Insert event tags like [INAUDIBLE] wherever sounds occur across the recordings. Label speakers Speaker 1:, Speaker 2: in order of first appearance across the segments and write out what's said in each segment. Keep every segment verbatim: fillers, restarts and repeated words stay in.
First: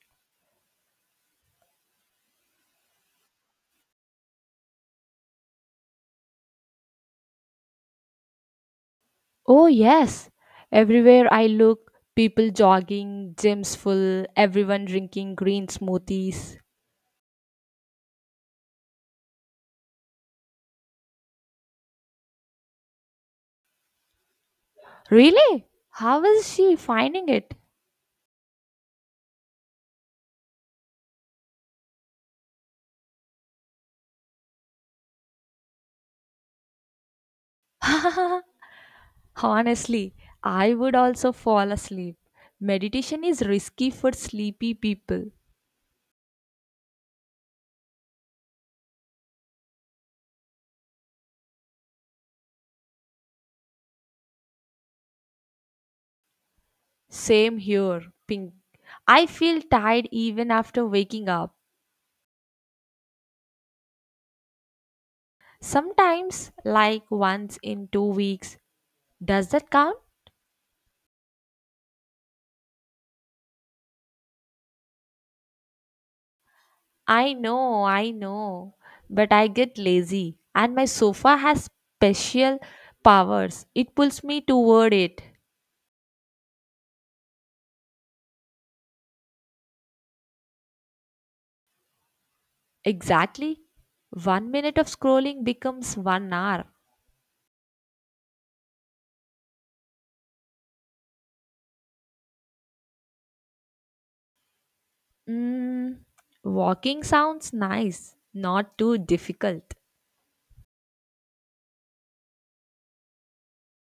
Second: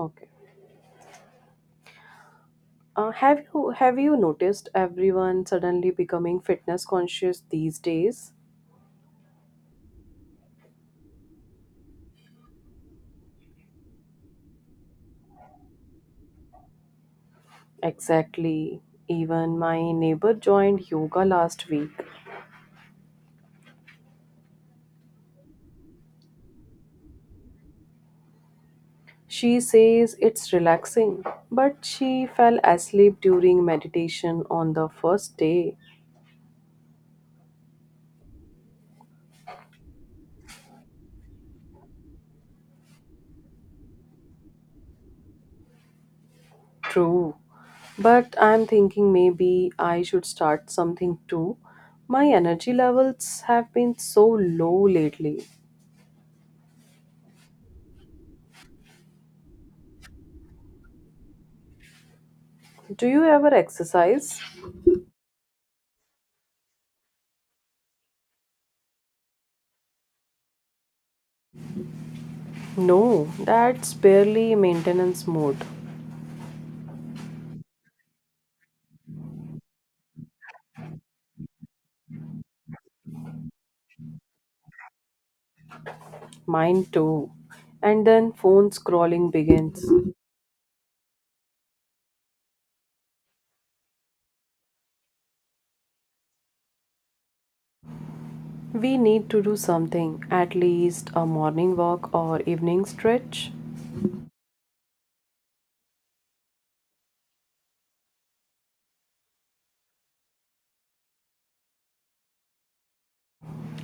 Speaker 1: Okay. Uh, have you have you noticed everyone suddenly becoming fitness conscious these days?
Speaker 2: Oh, yes. Everywhere I look, people jogging, gyms full, everyone drinking green smoothies.
Speaker 1: Exactly. Even my neighbor joined yoga last week.
Speaker 2: Really? How is she finding it?
Speaker 1: She says it's relaxing, but she fell asleep during meditation on the first day.
Speaker 2: [LAUGHS] Honestly, I would also fall asleep. Meditation is risky for sleepy people.
Speaker 1: True. But I'm thinking maybe I should start something too. My energy levels have been so low lately.
Speaker 2: Same here, Pink. I feel tired even after waking up.
Speaker 1: Do you ever exercise?
Speaker 2: Sometimes, like once in two weeks. Does that count?
Speaker 1: No, that's barely maintenance mode.
Speaker 2: I know, I know, but I get lazy and my sofa has special powers. It pulls me toward it.
Speaker 1: Mine too. And then phone scrolling begins.
Speaker 2: Exactly. One minute of scrolling becomes one hour.
Speaker 1: We need to do something, at least a morning walk or evening stretch.
Speaker 2: Mm, walking sounds nice, not too difficult.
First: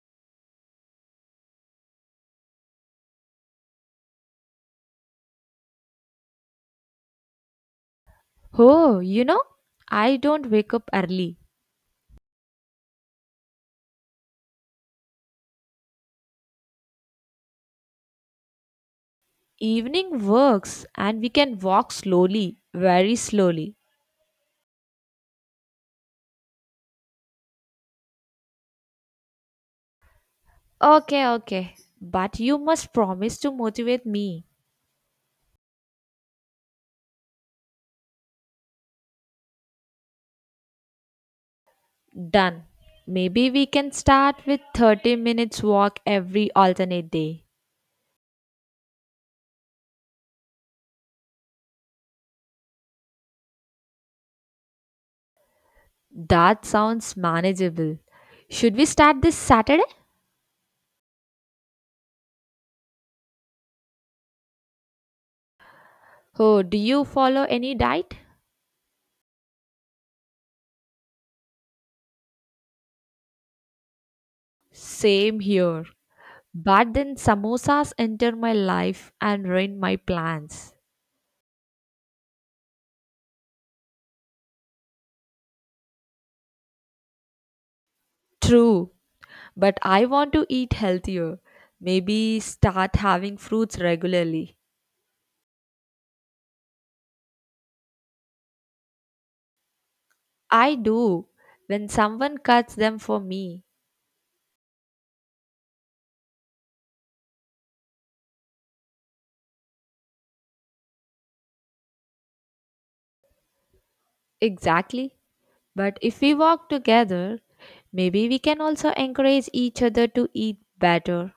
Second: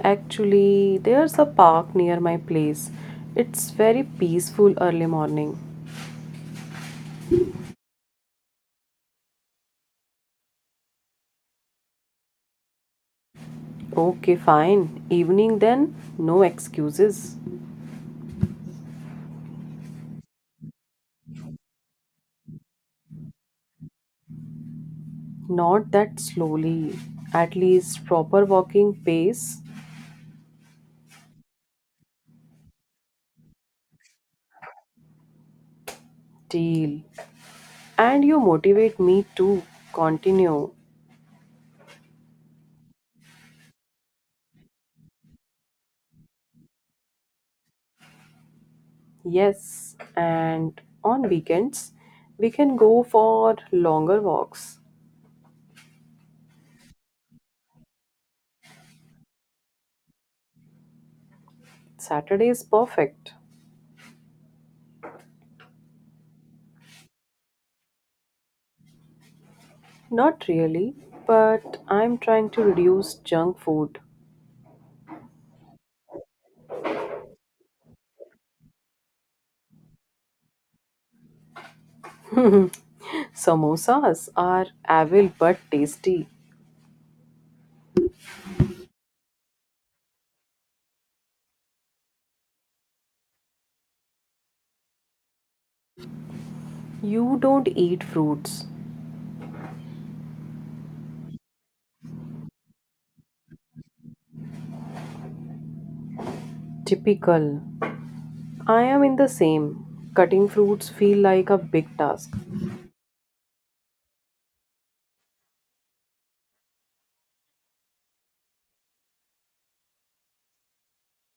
Speaker 1: Actually, there's a park near my place. It's very peaceful early morning.
Speaker 2: Oh, you know, I don't wake up early.
Speaker 1: Okay, fine. Evening then, no excuses.
Speaker 2: Evening works and we can walk slowly, very slowly.
Speaker 1: Not that slowly, at least proper walking pace.
Speaker 2: Okay, okay, but you must promise to motivate me.
Speaker 1: Deal. And you motivate me to continue.
Speaker 2: Done. Maybe we can start with thirty minutes walk every alternate day.
Speaker 1: Yes, and on weekends, we can go for longer walks.
Speaker 2: That sounds manageable. Should we start this Saturday?
Speaker 1: Saturday is perfect.
Speaker 2: Oh, do you follow any diet?
Speaker 1: Not really, but I'm trying to reduce junk food.
Speaker 2: Same here. But then samosas enter my life and ruin my plans.
Speaker 1: Samosas are evil but tasty.
Speaker 2: True, but I want to eat healthier. Maybe start having fruits regularly.
Speaker 1: You don't eat fruits.
Speaker 2: I do when someone cuts them for me.
Speaker 1: Typical. I am in the same. Cutting fruits feel like a big task.
Speaker 2: Exactly. But if we walk together, maybe we can also encourage each other to eat better.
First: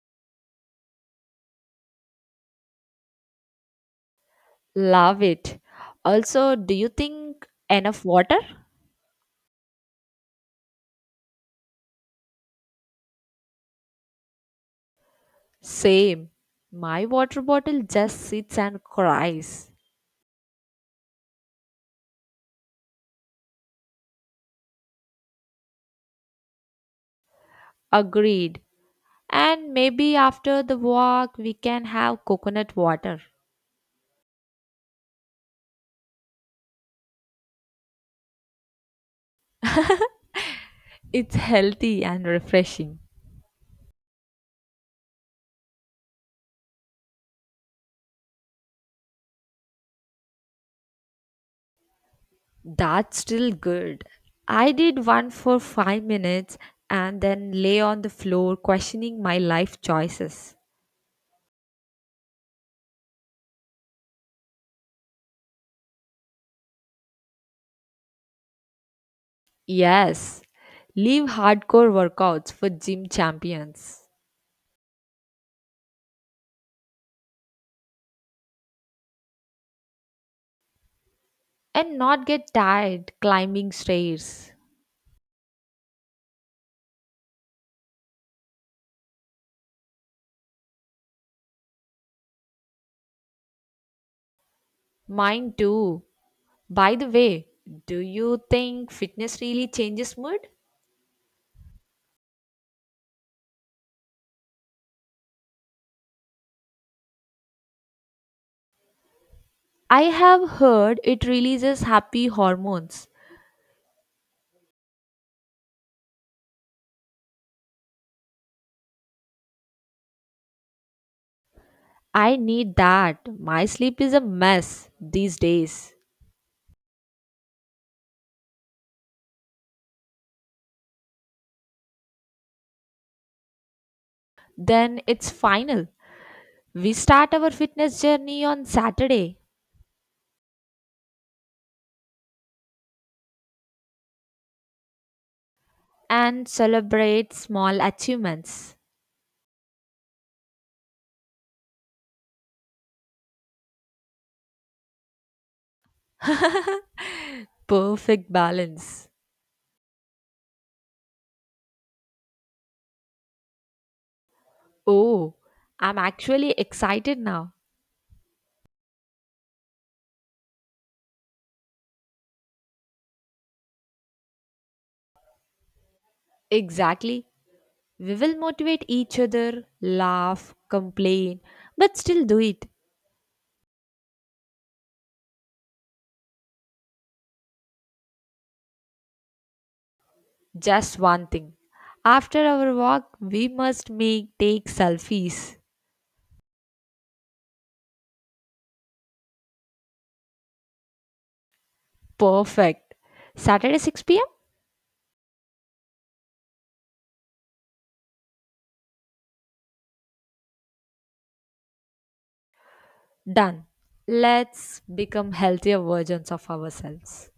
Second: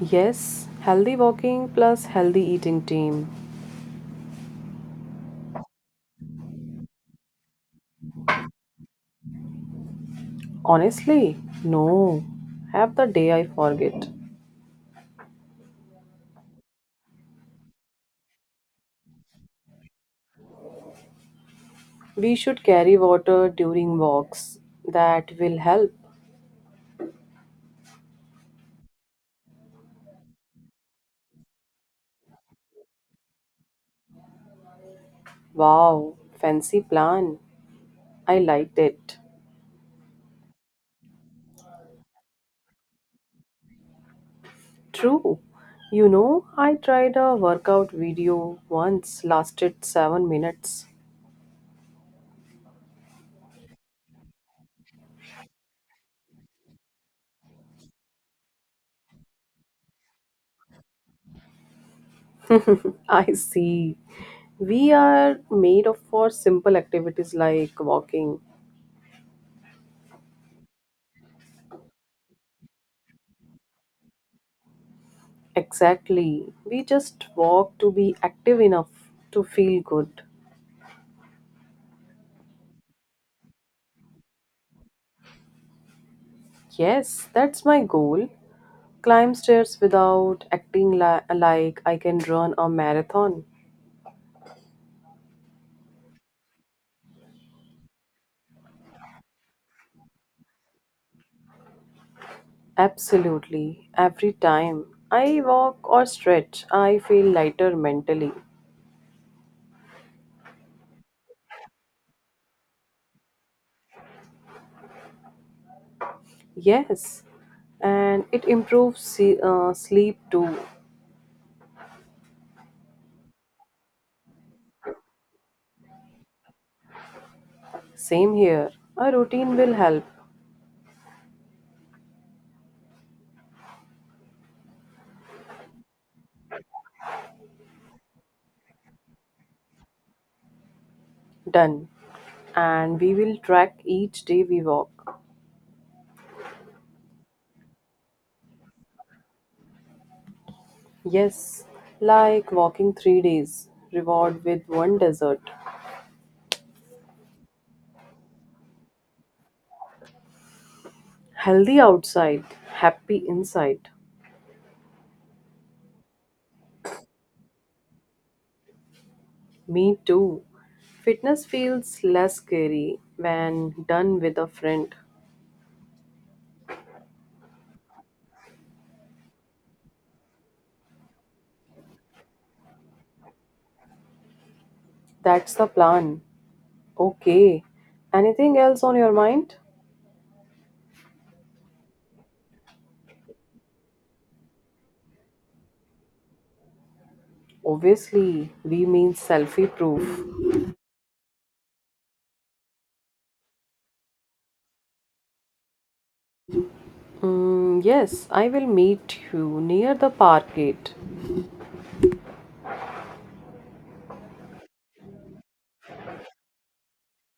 Speaker 1: Yes, healthy walking plus healthy eating team.
Speaker 2: Love it. Also, do you think enough water?
Speaker 1: Honestly, no. Have the day I forget.
Speaker 2: Same. My water bottle just sits and cries.
Speaker 1: We should carry water during walks. That will help.
Speaker 2: Agreed. And maybe after the walk, we can have coconut water.
Speaker 1: Wow, fancy plan. I liked it.
Speaker 2: It's healthy and refreshing.
Speaker 1: True. You know, I tried a workout video once, lasted seven minutes.
Speaker 2: That's still good. I did one for five minutes and then lay on the floor questioning my life choices.
Speaker 1: [LAUGHS] I see. We are made of for simple activities like walking.
Speaker 2: Yes, leave hardcore workouts for gym champions
Speaker 1: Exactly. We just walk to be active enough to feel good.
Speaker 2: and not get tired climbing stairs.
Speaker 1: Yes, that's my goal. Climb stairs without acting li- like I can run a marathon.
Speaker 2: Mine too. By the way, do you think fitness really changes mood?
Speaker 1: Absolutely. Every time I walk or stretch, I feel lighter mentally.
Speaker 2: I have heard it releases happy hormones.
Speaker 1: Yes, and it improves se- uh, sleep too.
Speaker 2: I need that. My sleep is a mess these days.
Speaker 1: Same here. A routine will help.
Speaker 2: Then it's final. We start our fitness journey on Saturday
Speaker 1: Done. And we will track each day we walk.
Speaker 2: and celebrate small achievements.
Speaker 1: Yes, like walking three days, reward with one dessert.
Speaker 2: [LAUGHS] Perfect balance.
Speaker 1: Healthy outside, happy inside.
Speaker 2: Oh, I'm actually excited now.
Speaker 1: Me too. Fitness feels less scary when done with a friend.
Speaker 2: Exactly. We will motivate each other, laugh, complain, but still do it.
Speaker 1: That's the plan. Okay. Anything else on your mind?
Speaker 2: Just one thing. After our walk, we must make take selfies.
Speaker 1: Obviously, we mean selfie proof.
Speaker 2: Perfect. Saturday six p m?
Speaker 1: Mm, yes, I will meet you near the park gate.
Speaker 2: Done. Let's become healthier versions of ourselves.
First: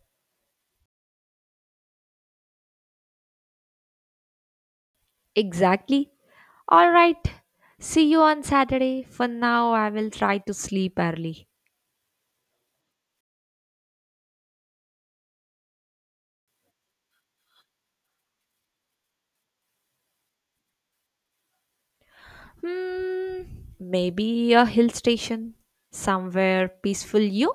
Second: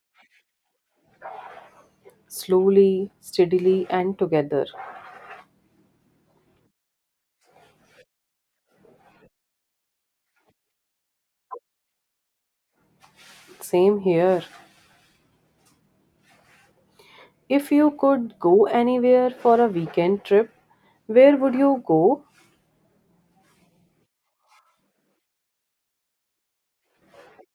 Speaker 1: Slowly, steadily, and together.
Speaker 2: Exactly. All right. See you on Saturday. For now, I will try to sleep early.
Speaker 1: Same here. If you could go anywhere for a weekend trip, where would you go?
Speaker 2: Hmm, maybe a hill station somewhere peaceful. You?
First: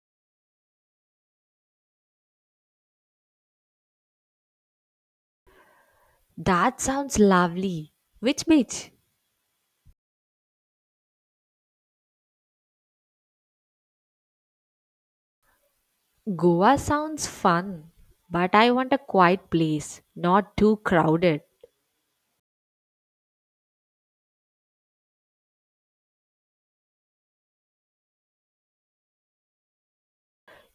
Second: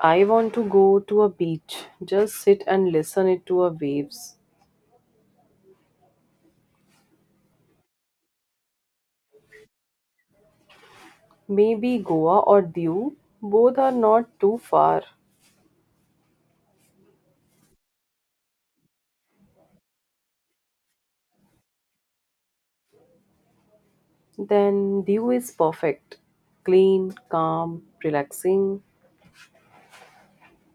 Speaker 1: I want to go to a beach, just sit and listen it to a waves.
Speaker 2: That sounds lovely. Which beach?
Speaker 1: Maybe Goa or Diu, both are not too far.
Speaker 2: Goa sounds fun, but I want a quiet place, not too crowded.
Speaker 1: Then Diu is perfect. Clean, calm, relaxing.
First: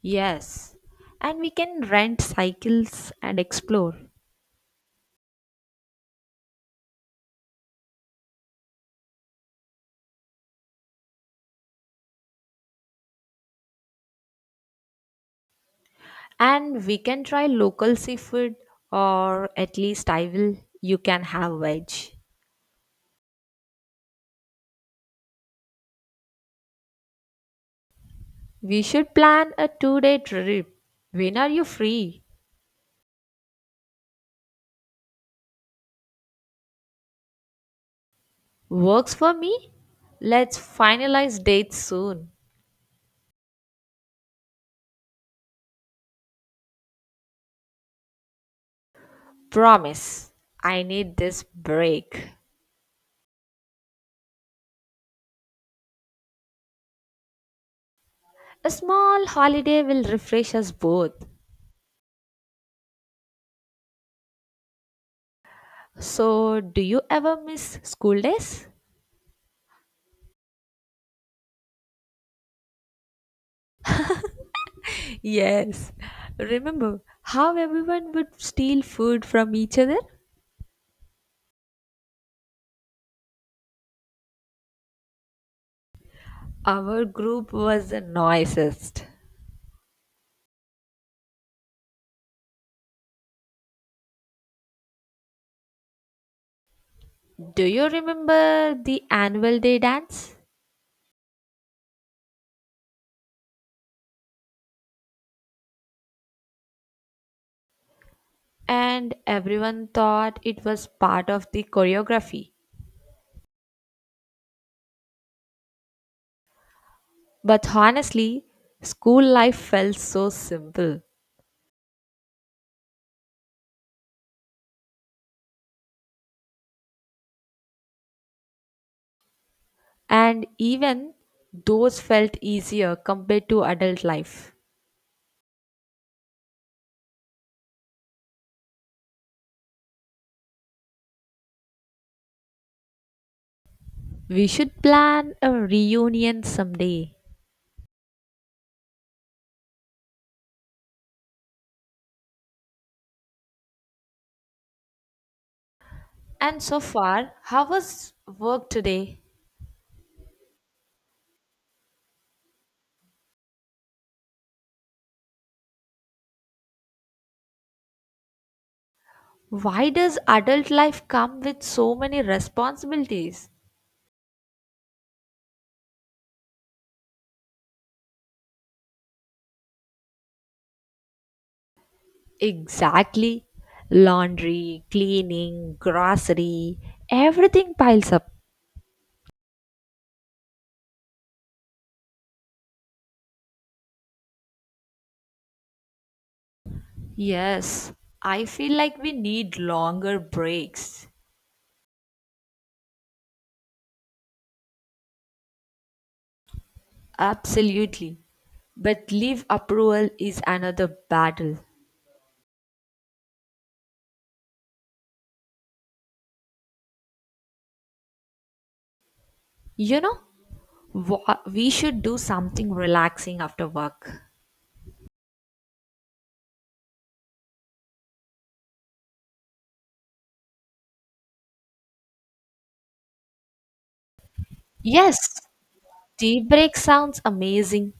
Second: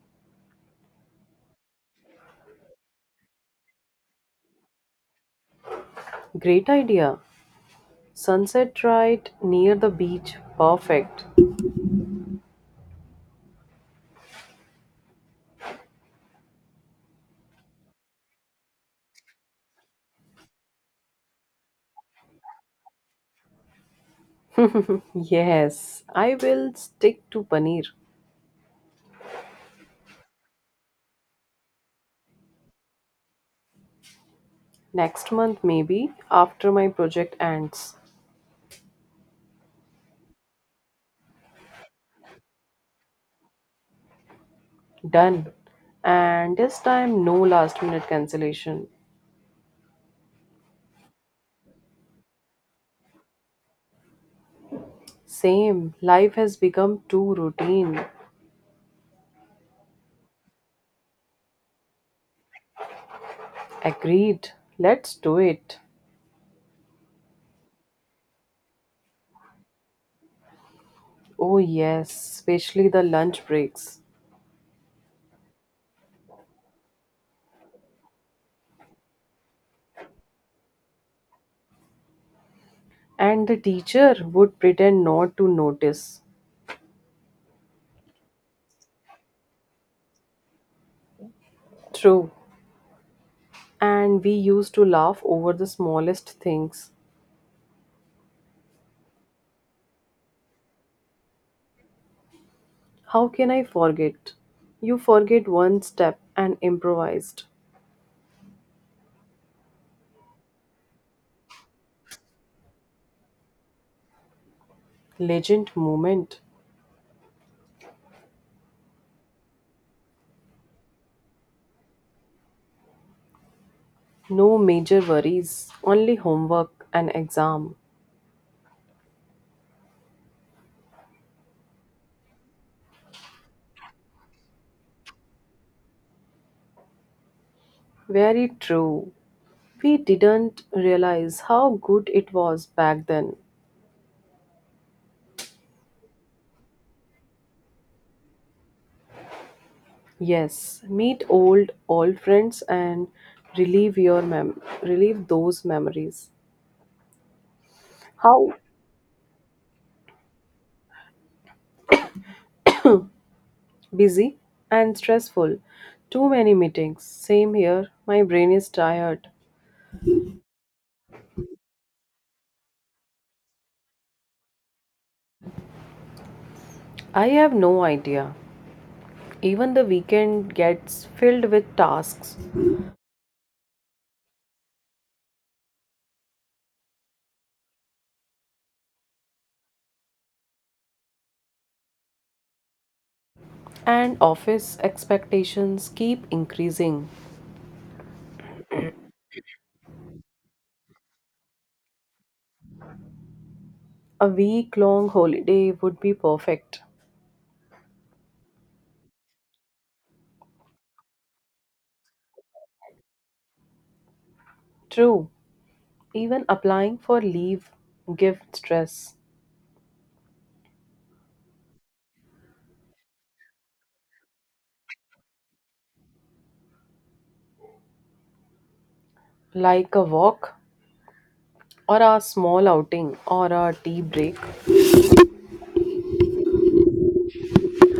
Speaker 2: Yes, and we can rent cycles and explore.
Speaker 1: Great idea. Sunset right near the beach, perfect.
Speaker 2: And we can try local seafood, or at least I will. You can have veg.
Speaker 1: Yes, I will stick to paneer.
Speaker 2: We should plan a two day trip. When are you free?
Speaker 1: Next month maybe after my project ends.
Speaker 2: Works for me? Let's finalize dates soon.
Speaker 1: Done. And this time no last minute cancellation.
Speaker 2: Promise, I need this break.
Speaker 1: Same. Life has become too routine.
Speaker 2: A small holiday will refresh us both.
Speaker 1: Agreed. Let's do it.
Speaker 2: So, do you ever miss school days?
Speaker 1: Oh, yes, especially the lunch breaks.
Speaker 2: Yes. Remember how everyone would steal food from each other?
Speaker 1: And the teacher would pretend not to notice.
Speaker 2: Our group was the noisiest.
Speaker 1: True. And we used to laugh over the smallest things.
Speaker 2: Do you remember the annual day dance?
Speaker 1: How can I forget? You forget one step and improvised.
Speaker 2: And everyone thought it was part of the choreography.
Speaker 1: Legend moment.
Speaker 2: But honestly, school life felt so simple,
Speaker 1: No major worries, only homework and exam.
Speaker 2: and even those felt easier compared to adult life.
Speaker 1: Very true. We didn't realize how good it was back then.
Speaker 2: We should plan a reunion someday.
Speaker 1: Yes, meet old old friends and relieve your mem relieve those memories.
Speaker 2: And so far, how was
Speaker 1: How
Speaker 2: work today?
Speaker 1: busy and stressful. Too many meetings. Same here. My brain is tired.
Speaker 2: Why does adult life come with so many responsibilities?
Speaker 1: I have no idea. Even the weekend gets filled with tasks
Speaker 2: Exactly. Laundry, cleaning, grocery, everything piles up.
Speaker 1: and office expectations keep increasing.
Speaker 2: Yes, I feel like we need longer breaks.
Speaker 1: A week long holiday would be perfect.
Speaker 2: Absolutely. But leave approval is another battle.
Speaker 1: True, even applying for leave gives stress,
Speaker 2: You know, wha- we should do something relaxing after work.
Speaker 1: like a walk or a small outing or a tea break.
Speaker 2: Yes, tea break sounds amazing.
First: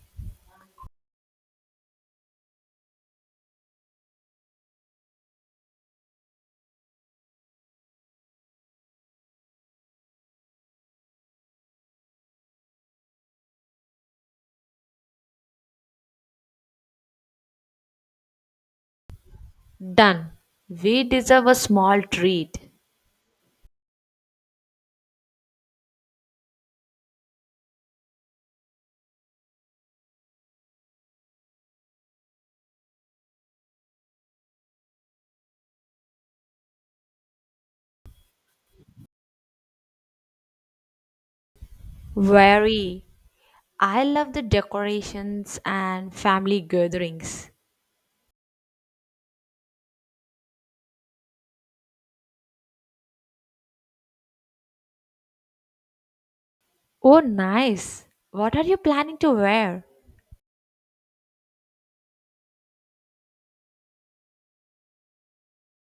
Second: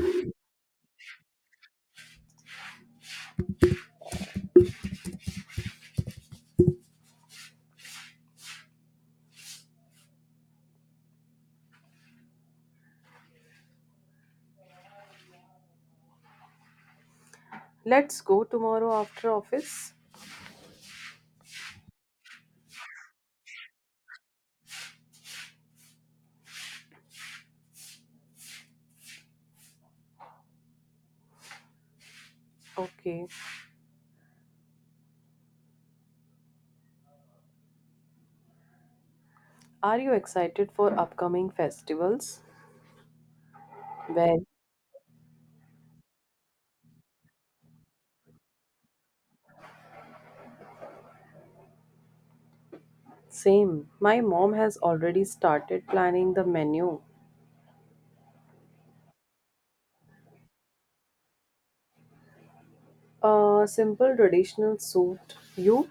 Speaker 1: Let's go tomorrow after office.
Speaker 2: Done. We deserve a small treat.
Speaker 1: Okay. Are you excited for upcoming festivals?
Speaker 2: Very. I love the
Speaker 1: Well,
Speaker 2: decorations and family gatherings.
Speaker 1: same. My mom has already started planning the menu.
Speaker 2: Oh, nice. What are you planning to wear?
Speaker 1: A simple traditional suit. You?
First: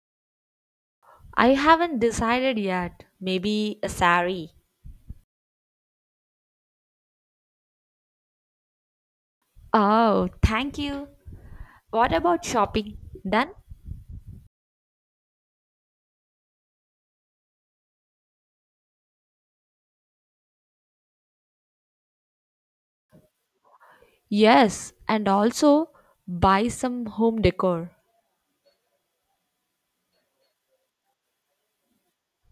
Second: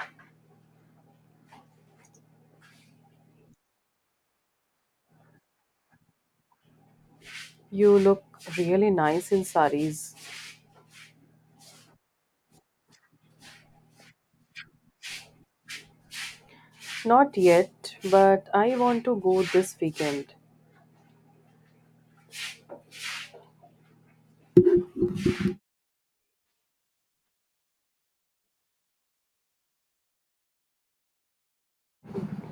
Speaker 2: I haven't decided yet. Maybe a sari.
Speaker 1: You look really nice in saris.
Speaker 2: Oh, thank you. What about shopping then?
Speaker 1: Not yet, but I want to go this weekend.
Speaker 2: Yes, and also buy some home decor.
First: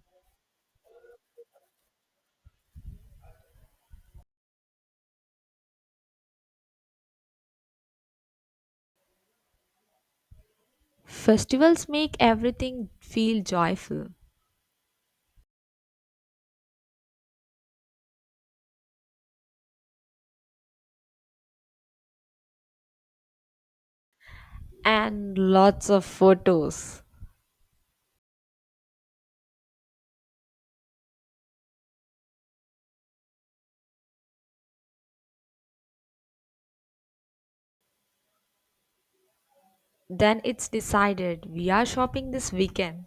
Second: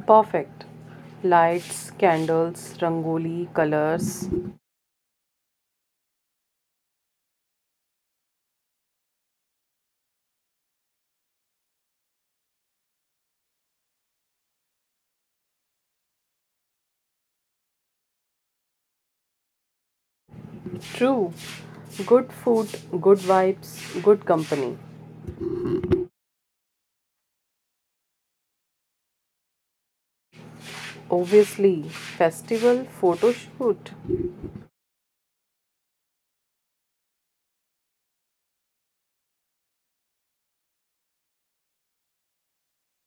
Speaker 1: Perfect. Lights, candles, rangoli, colors.
Speaker 2: Festivals make everything feel joyful
Speaker 1: True. Good food, good vibes, good company.
Speaker 2: and lots of photos.
Speaker 1: Obviously, festival photo shoot.
Speaker 2: Then it's decided we are shopping this weekend.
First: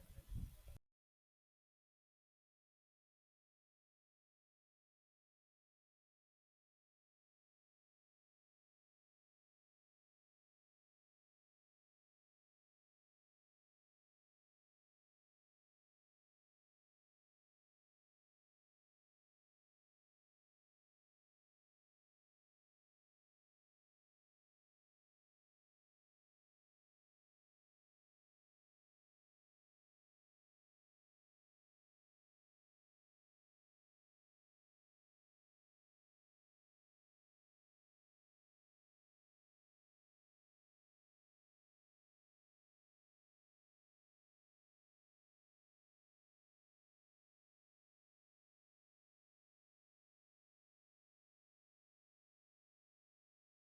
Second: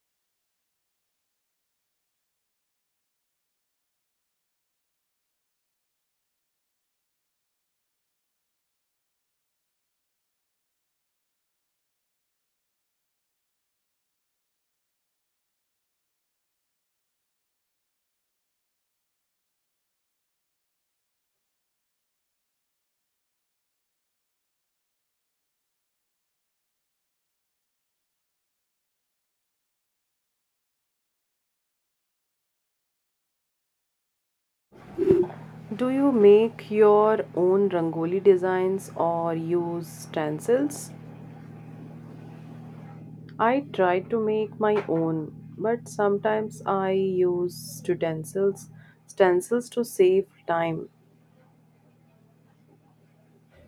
Speaker 1: Do you make your own rangoli designs or use stencils? I try to make my own, but sometimes I use stencils, stencils to save time.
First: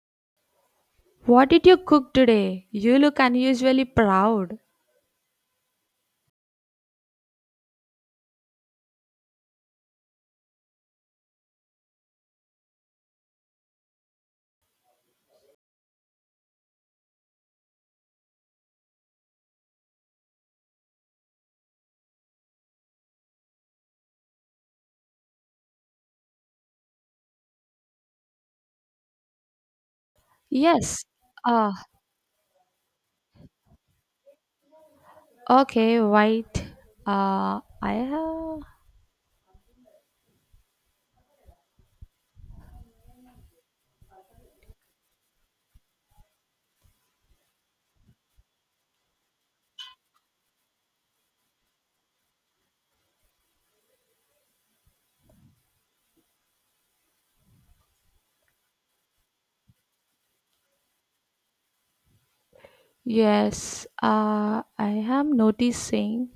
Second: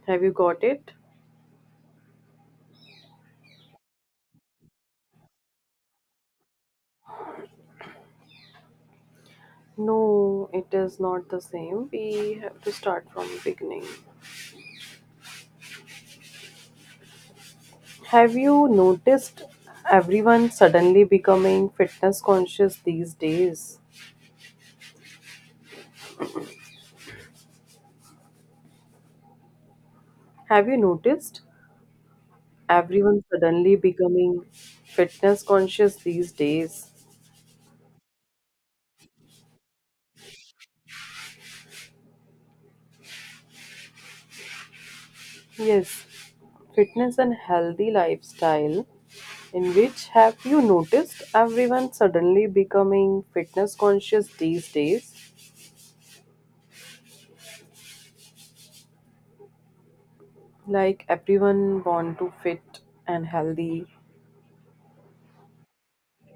Speaker 1: Have you got it?
Speaker 2: What did you cook today? You look unusually proud.
Speaker 1: No, it is not the same. We have to start from beginning. Have you noticed everyone suddenly becoming fitness conscious these days? Have you
Speaker 2: Yes.
Speaker 1: noticed
Speaker 2: Uh,
Speaker 1: everyone suddenly becoming fitness conscious
Speaker 2: okay,
Speaker 1: these
Speaker 2: wait.
Speaker 1: days?
Speaker 2: Uh, I have.
Speaker 1: Yes, fitness and healthy lifestyle. In which have you noticed everyone suddenly becoming fitness conscious these days? Like everyone want to fit and
Speaker 2: Yes,
Speaker 1: healthy.
Speaker 2: uh, I am noticing.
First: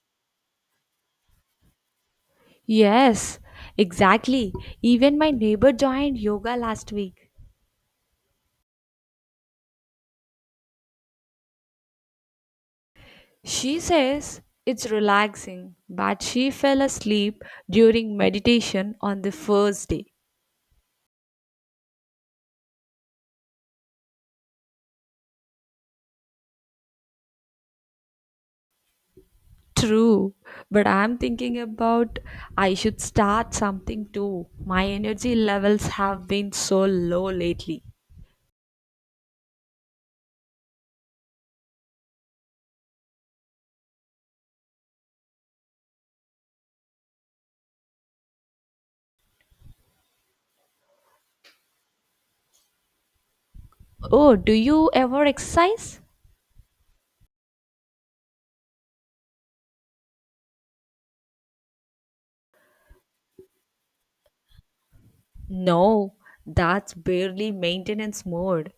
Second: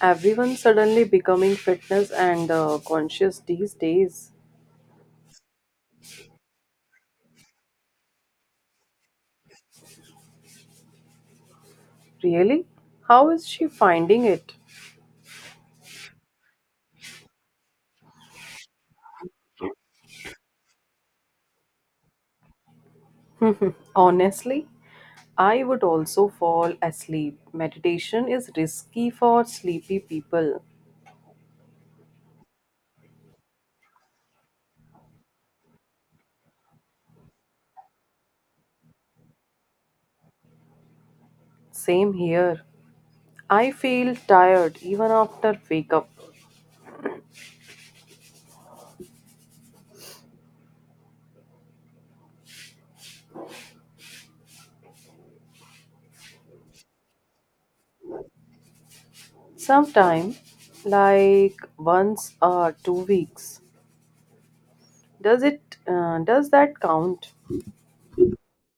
Speaker 1: Everyone suddenly becoming fitness and uh,
Speaker 2: Yes,
Speaker 1: conscious these days.
Speaker 2: exactly. Even my neighbor joined yoga last week.
Speaker 1: Really? How is she
Speaker 2: She
Speaker 1: finding
Speaker 2: says
Speaker 1: it?
Speaker 2: it's relaxing, but she fell asleep during meditation on the first day.
Speaker 1: Honestly, I would also fall asleep. Meditation is risky for sleepy
Speaker 2: True,
Speaker 1: people.
Speaker 2: but I'm thinking about I should start something too. My energy levels have been so low lately.
Speaker 1: Same here. I feel tired even after wake up.
Speaker 2: Oh, do you ever exercise?
Speaker 1: Sometime, like once or two weeks. Does it?
Speaker 2: No,
Speaker 1: Uh, does that
Speaker 2: that's
Speaker 1: count?
Speaker 2: barely maintenance mode.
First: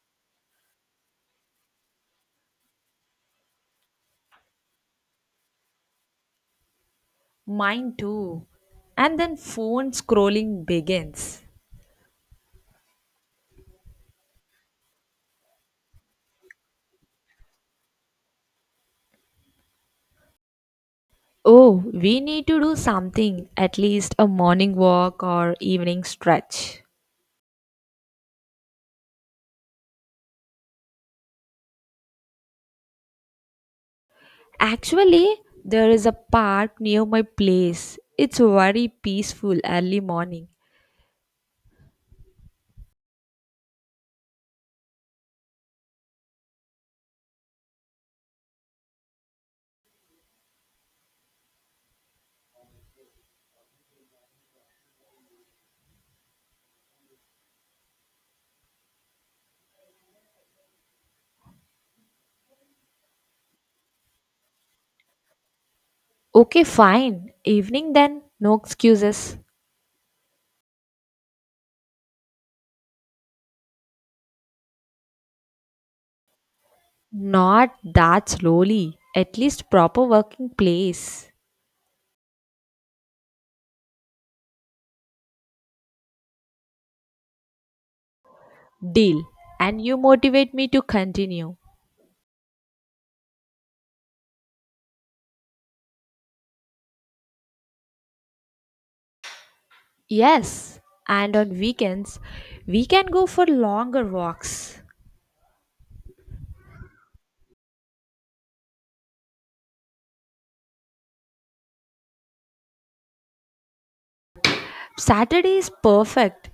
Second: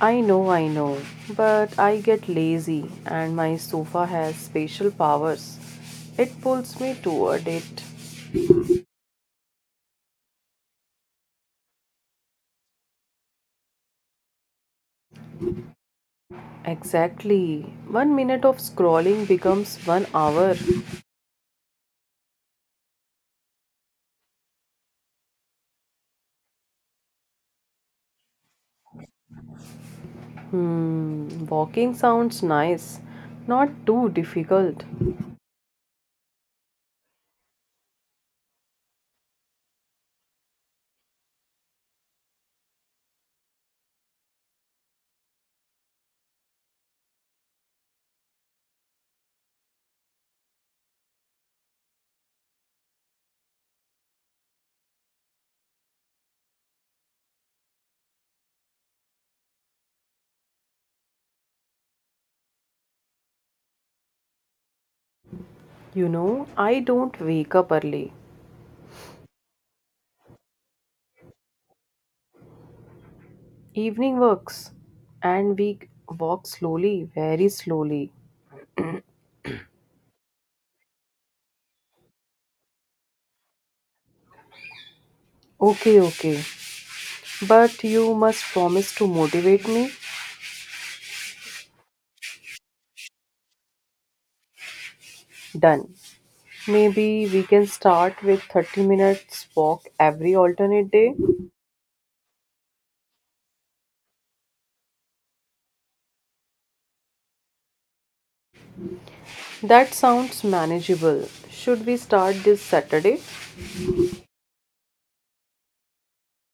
Speaker 1: I know, I know, but I get lazy and my sofa has special powers. It pulls me toward it.
Speaker 2: Mine too. And then phone scrolling begins.
Speaker 1: Exactly. One minute of scrolling becomes one hour.
Speaker 2: Oh, we need to do something, at least a morning walk or evening stretch.
Speaker 1: Hmm, walking sounds nice, not too difficult.
Speaker 2: Actually, there is a park near my place. It's very peaceful early morning.
Speaker 1: You know,
Speaker 2: Okay,
Speaker 1: I don't
Speaker 2: fine.
Speaker 1: wake up
Speaker 2: Evening
Speaker 1: early.
Speaker 2: then, no excuses.
Speaker 1: Evening works, and we walk slowly, very
Speaker 2: Not
Speaker 1: slowly.
Speaker 2: that slowly, at least proper working place.
Speaker 1: Okay, okay. But you must promise to
Speaker 2: Deal.
Speaker 1: motivate
Speaker 2: And
Speaker 1: me.
Speaker 2: you motivate me to continue.
Speaker 1: Done. Maybe we can start with thirty minutes walk every
Speaker 2: Yes,
Speaker 1: alternate day.
Speaker 2: and on weekends, we can go for longer walks.
Speaker 1: That sounds manageable. Should we start this Saturday?
Speaker 2: Saturday is perfect.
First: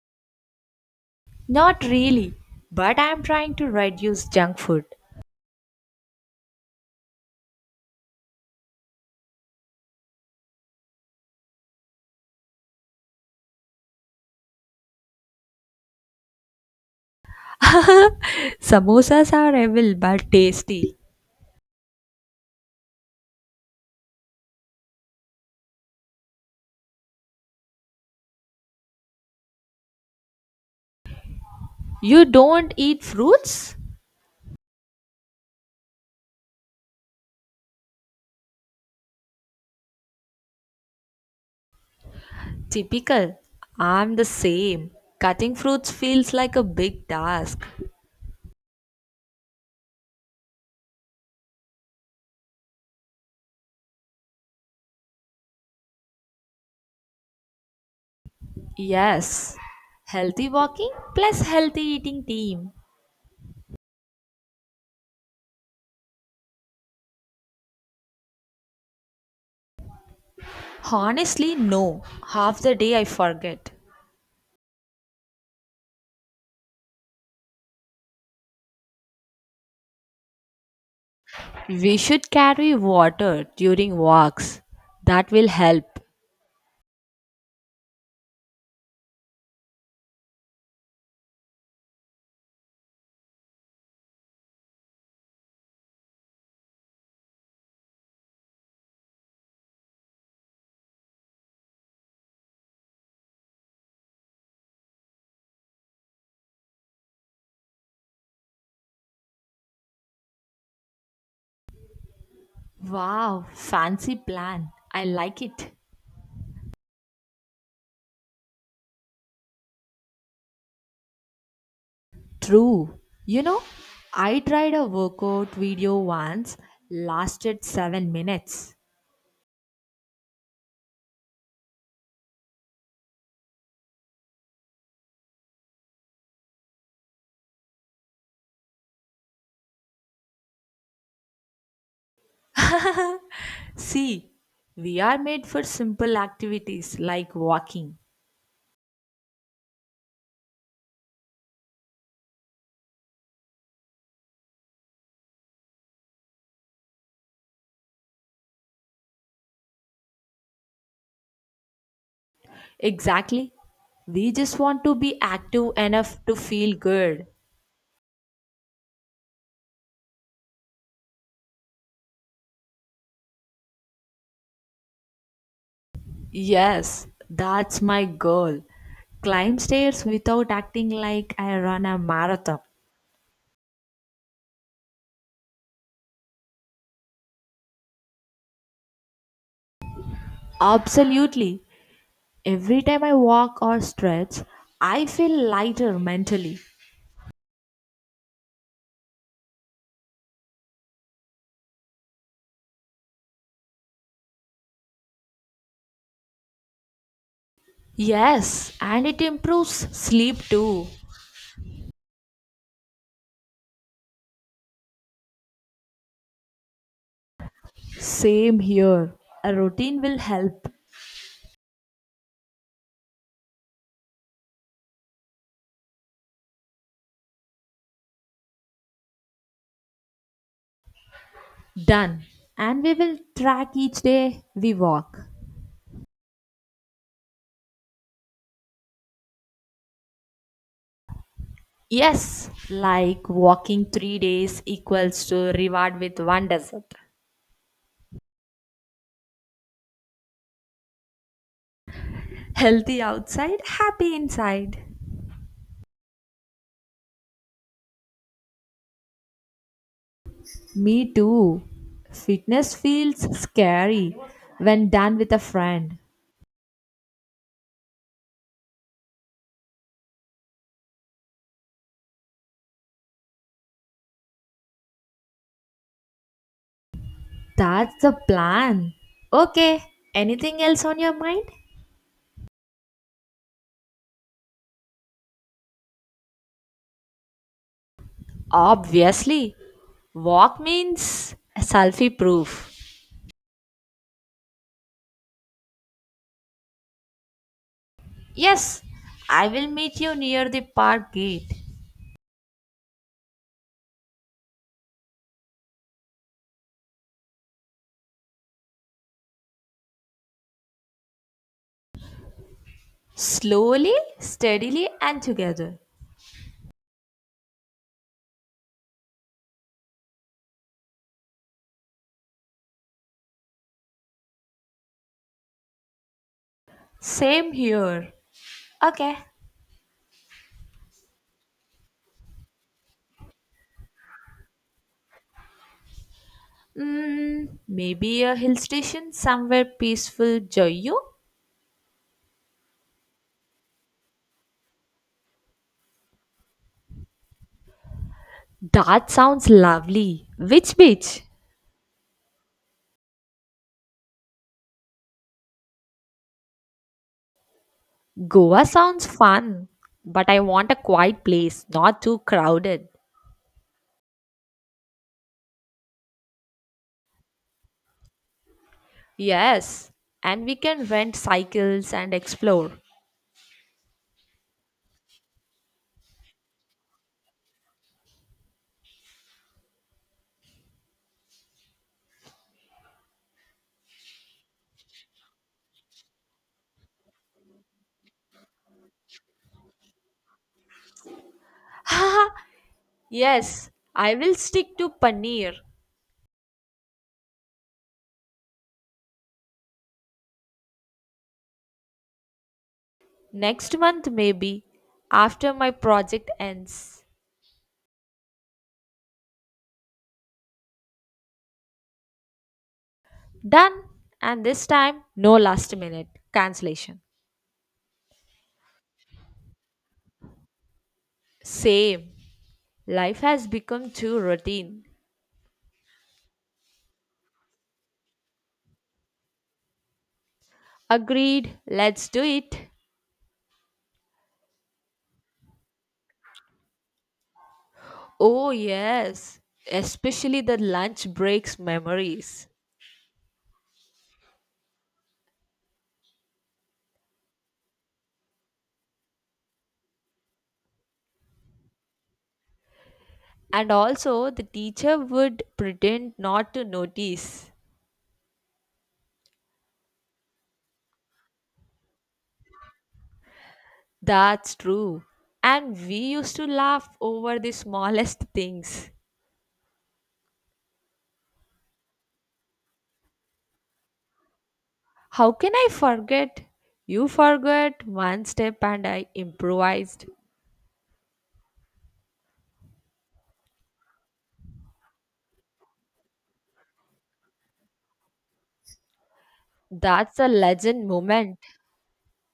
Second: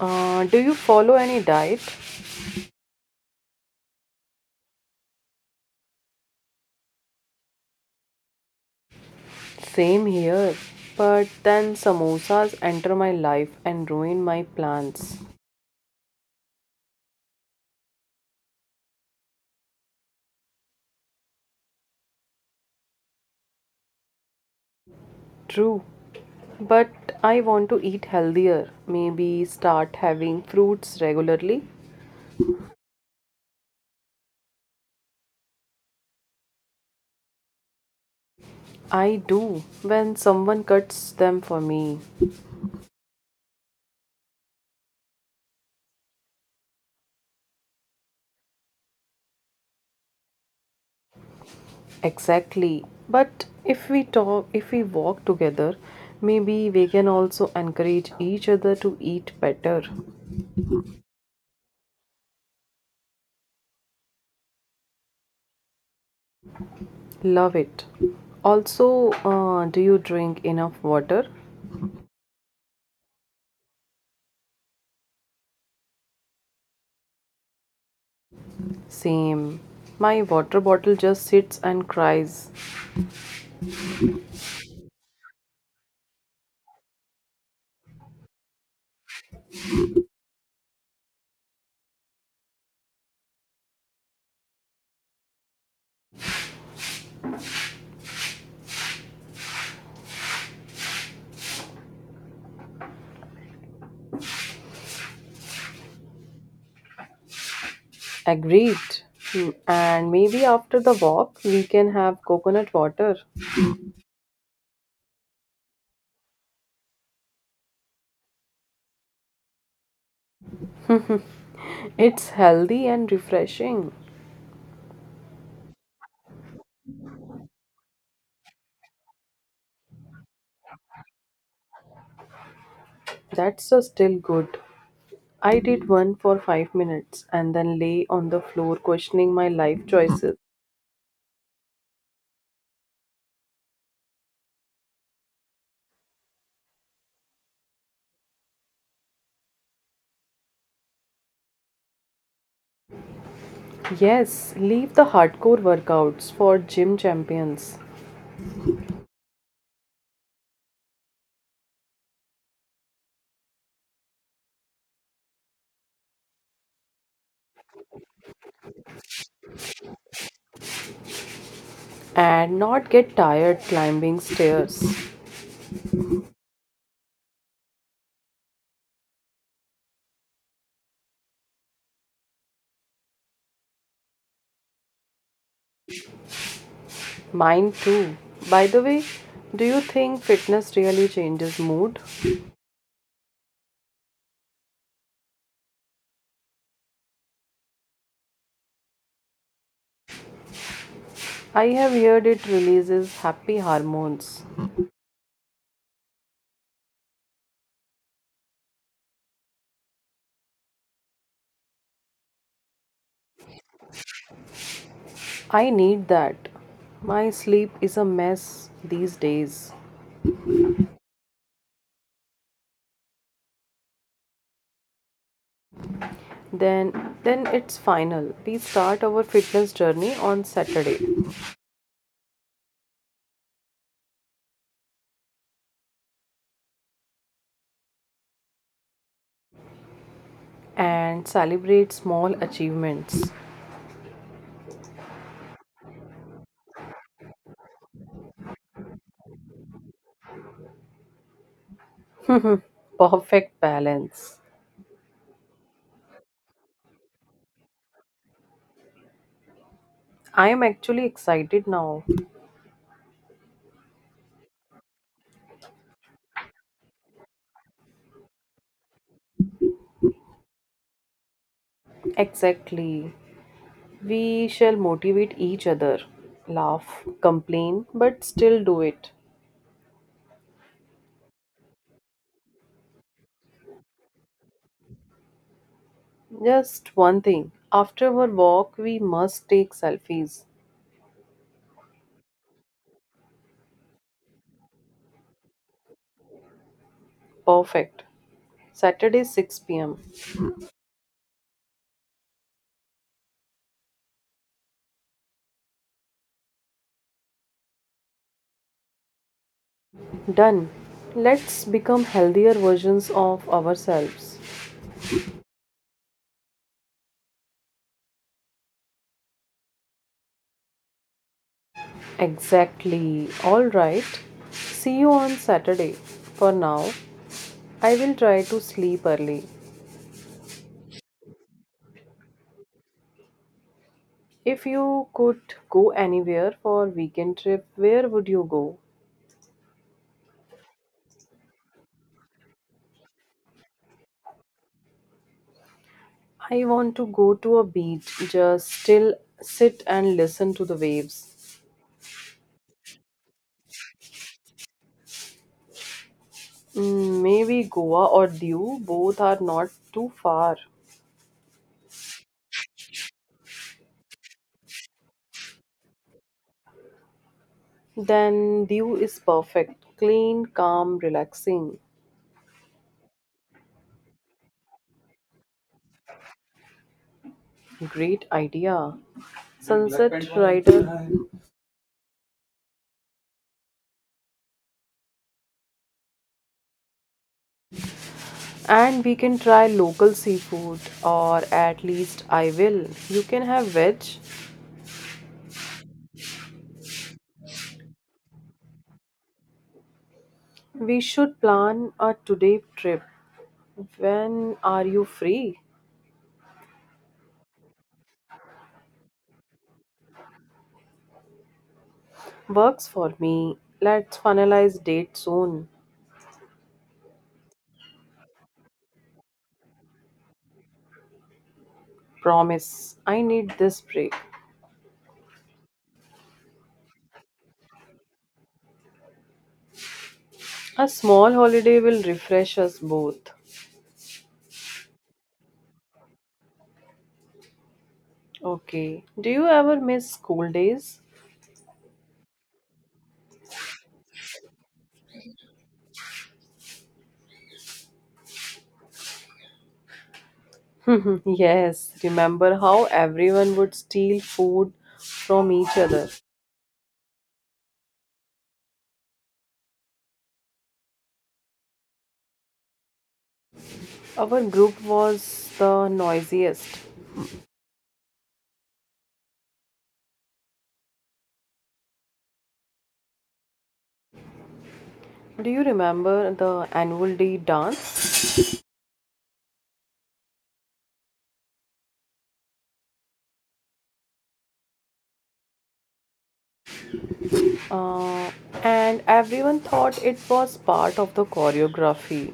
Speaker 1: Uh, do you follow any diet?
Speaker 2: Not really, but I'm trying to reduce junk food.
Speaker 1: Same here. But then samosas enter my life and ruin my plans.
Speaker 2: [LAUGHS] Samosas are evil but tasty.
Speaker 1: True. But I want to eat healthier. Maybe start having fruits regularly.
Speaker 2: You don't eat fruits?
Speaker 1: I do when someone cuts them for me.
Speaker 2: Typical. I'm the same. Cutting fruits feels like a big task.
Speaker 1: Exactly. But if we talk, if we walk together, maybe we can also encourage each other to eat
Speaker 2: Yes.
Speaker 1: better.
Speaker 2: Healthy walking plus healthy eating team.
Speaker 1: Love it. Also, uh, do you drink enough water?
Speaker 2: Honestly, no. Half the day I forget.
Speaker 1: Same. My water bottle just sits and
Speaker 2: We should
Speaker 1: cries.
Speaker 2: carry water during walks. That will help.
Speaker 1: Agreed. Hmm, And maybe after the walk, we can have coconut water.
Speaker 2: Wow, fancy plan. I like it.
Speaker 1: It's healthy
Speaker 2: True.
Speaker 1: and
Speaker 2: You know,
Speaker 1: refreshing.
Speaker 2: I tried a workout video once, lasted seven minutes.
Speaker 1: That's a still good. I did one for five minutes and then lay on the floor questioning my life choices.
Speaker 2: [LAUGHS] See, we are made for simple activities like walking.
Speaker 1: Yes, leave the hardcore workouts for gym champions
Speaker 2: Exactly. We just want to be active enough to feel good.
Speaker 1: and not get tired climbing stairs.
Speaker 2: Yes, that's my goal. Climb stairs without acting like I run a marathon.
Speaker 1: Mine too. By the way, do you think fitness really changes
Speaker 2: Absolutely.
Speaker 1: mood?
Speaker 2: Every time I walk or stretch, I feel lighter mentally.
Speaker 1: I have heard it releases happy hormones.
Speaker 2: Yes, and it improves sleep too.
Speaker 1: I need that. My sleep is a
Speaker 2: Same
Speaker 1: mess
Speaker 2: here.
Speaker 1: these
Speaker 2: A
Speaker 1: days.
Speaker 2: routine will help.
Speaker 1: Then then it's final. We start our fitness journey on Saturday.
Speaker 2: Done. And we will track each day we walk.
Speaker 1: And celebrate small
Speaker 2: Yes, like
Speaker 1: achievements.
Speaker 2: walking three days equals to reward with one desert. Healthy outside,
Speaker 1: Perfect
Speaker 2: happy
Speaker 1: balance.
Speaker 2: inside.
Speaker 1: I am actually
Speaker 2: Me too.
Speaker 1: excited now.
Speaker 2: Fitness feels scary when done with a friend.
Speaker 1: Exactly. We shall motivate each other, laugh, complain,
Speaker 2: That's the
Speaker 1: but still do
Speaker 2: plan.
Speaker 1: it.
Speaker 2: Okay, anything else on your mind?
Speaker 1: Just one thing. After our walk, we must
Speaker 2: Obviously,
Speaker 1: take selfies.
Speaker 2: walk means selfie proof.
Speaker 1: Perfect.
Speaker 2: Yes,
Speaker 1: Saturday
Speaker 2: I will
Speaker 1: six p m.
Speaker 2: meet you near the park gate.
Speaker 1: Done. Let's become healthier versions of
Speaker 2: Slowly,
Speaker 1: ourselves.
Speaker 2: steadily, and together.
Speaker 1: Exactly. All right. See you on Saturday. For now,
Speaker 2: Same
Speaker 1: I
Speaker 2: here.
Speaker 1: will try to sleep
Speaker 2: Okay.
Speaker 1: early. If you could go anywhere for weekend
Speaker 2: Mm,
Speaker 1: trip, where
Speaker 2: maybe
Speaker 1: would
Speaker 2: a
Speaker 1: you
Speaker 2: hill
Speaker 1: go?
Speaker 2: station somewhere peaceful, Joyu?
Speaker 1: I want to go to a beach, just
Speaker 2: That
Speaker 1: still
Speaker 2: sounds
Speaker 1: sit and
Speaker 2: lovely.
Speaker 1: listen to
Speaker 2: Which
Speaker 1: the
Speaker 2: beach?
Speaker 1: waves. Mm, maybe Goa or
Speaker 2: Goa
Speaker 1: Diu,
Speaker 2: sounds
Speaker 1: both are
Speaker 2: fun,
Speaker 1: not too
Speaker 2: but I
Speaker 1: far.
Speaker 2: want a quiet place, not too crowded.
Speaker 1: Then Diu is perfect,
Speaker 2: Yes, and
Speaker 1: clean,
Speaker 2: we can
Speaker 1: calm,
Speaker 2: rent
Speaker 1: relaxing.
Speaker 2: cycles and explore.
Speaker 1: Great idea. Sunset rider. And we can try local seafood, or at least I will. You can have
Speaker 2: Yes,
Speaker 1: veg.
Speaker 2: I will stick to Paneer.
Speaker 1: We should plan a today trip.
Speaker 2: Next month,
Speaker 1: When
Speaker 2: maybe,
Speaker 1: are you
Speaker 2: after
Speaker 1: free?
Speaker 2: my project ends.
Speaker 1: Works for me.
Speaker 2: Done,
Speaker 1: Let's
Speaker 2: and this
Speaker 1: finalize
Speaker 2: time,
Speaker 1: date
Speaker 2: no
Speaker 1: soon.
Speaker 2: last minute cancellation. Same.
Speaker 1: Promise.
Speaker 2: Life
Speaker 1: I
Speaker 2: has
Speaker 1: need this
Speaker 2: become
Speaker 1: break.
Speaker 2: too routine.
Speaker 1: A small
Speaker 2: Agreed,
Speaker 1: holiday will
Speaker 2: let's do
Speaker 1: refresh
Speaker 2: it.
Speaker 1: us both.
Speaker 2: Oh,
Speaker 1: Okay. Do
Speaker 2: yes,
Speaker 1: you ever miss
Speaker 2: especially
Speaker 1: school
Speaker 2: the
Speaker 1: days?
Speaker 2: lunch breaks memories.
Speaker 1: [LAUGHS] Yes, remember how everyone
Speaker 2: And
Speaker 1: would steal
Speaker 2: also, the
Speaker 1: food
Speaker 2: teacher would
Speaker 1: from each other.
Speaker 2: pretend not to notice.
Speaker 1: Our
Speaker 2: That's
Speaker 1: group
Speaker 2: true.
Speaker 1: was
Speaker 2: And
Speaker 1: the
Speaker 2: we used to
Speaker 1: noisiest.
Speaker 2: laugh over the smallest things. How
Speaker 1: Do
Speaker 2: can
Speaker 1: you
Speaker 2: I
Speaker 1: remember
Speaker 2: forget?
Speaker 1: the
Speaker 2: You
Speaker 1: annual day
Speaker 2: forgot
Speaker 1: dance?
Speaker 2: one step and I improvised.
Speaker 1: Uh, and everyone thought it
Speaker 2: That's a
Speaker 1: was
Speaker 2: legend
Speaker 1: part of the
Speaker 2: moment.
Speaker 1: choreography.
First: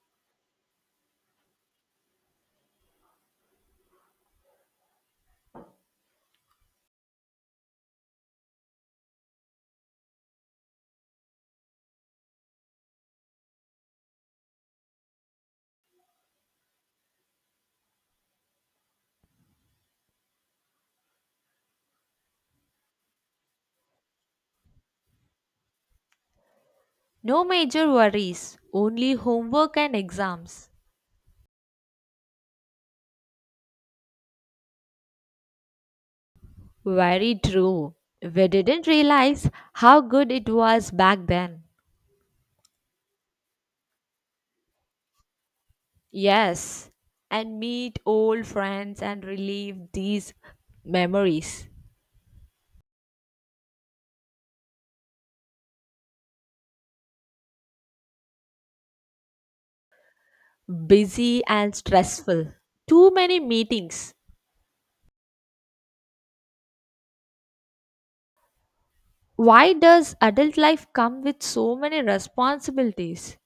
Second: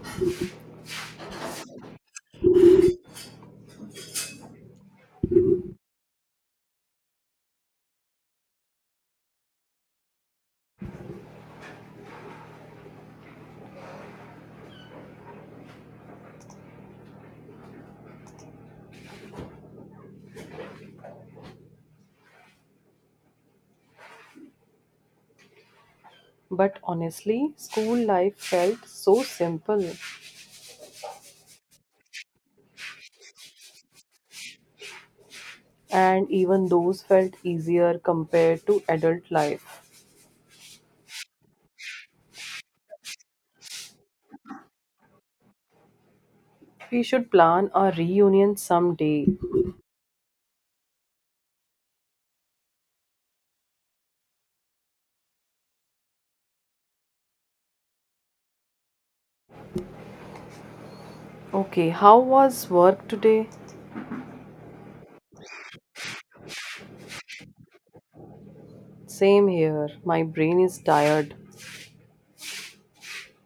Speaker 1: But
Speaker 2: No
Speaker 1: honestly,
Speaker 2: major
Speaker 1: school life
Speaker 2: worries,
Speaker 1: felt
Speaker 2: only
Speaker 1: so
Speaker 2: homework
Speaker 1: simple,
Speaker 2: and exams.
Speaker 1: and even those felt
Speaker 2: Very true.
Speaker 1: easier
Speaker 2: We
Speaker 1: compared to
Speaker 2: didn't
Speaker 1: adult
Speaker 2: realize
Speaker 1: life.
Speaker 2: how good it was back then. Yes,
Speaker 1: We should
Speaker 2: and
Speaker 1: plan a
Speaker 2: meet old
Speaker 1: reunion
Speaker 2: friends and
Speaker 1: someday.
Speaker 2: relive these memories. Busy and
Speaker 1: Okay, how
Speaker 2: stressful.
Speaker 1: was work
Speaker 2: Too many
Speaker 1: today?
Speaker 2: meetings.
Speaker 1: Same
Speaker 2: Why
Speaker 1: here.
Speaker 2: does
Speaker 1: My
Speaker 2: adult
Speaker 1: brain is
Speaker 2: life come
Speaker 1: tired.
Speaker 2: with so many responsibilities?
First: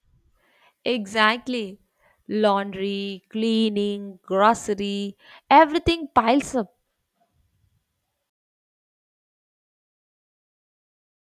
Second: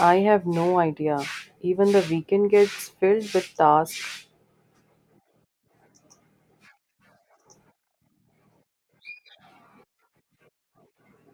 Speaker 1: I have no idea.
Speaker 2: Exactly.
Speaker 1: Even the weekend gets
Speaker 2: Laundry,
Speaker 1: filled with
Speaker 2: cleaning,
Speaker 1: tasks.
Speaker 2: grocery, everything piles up.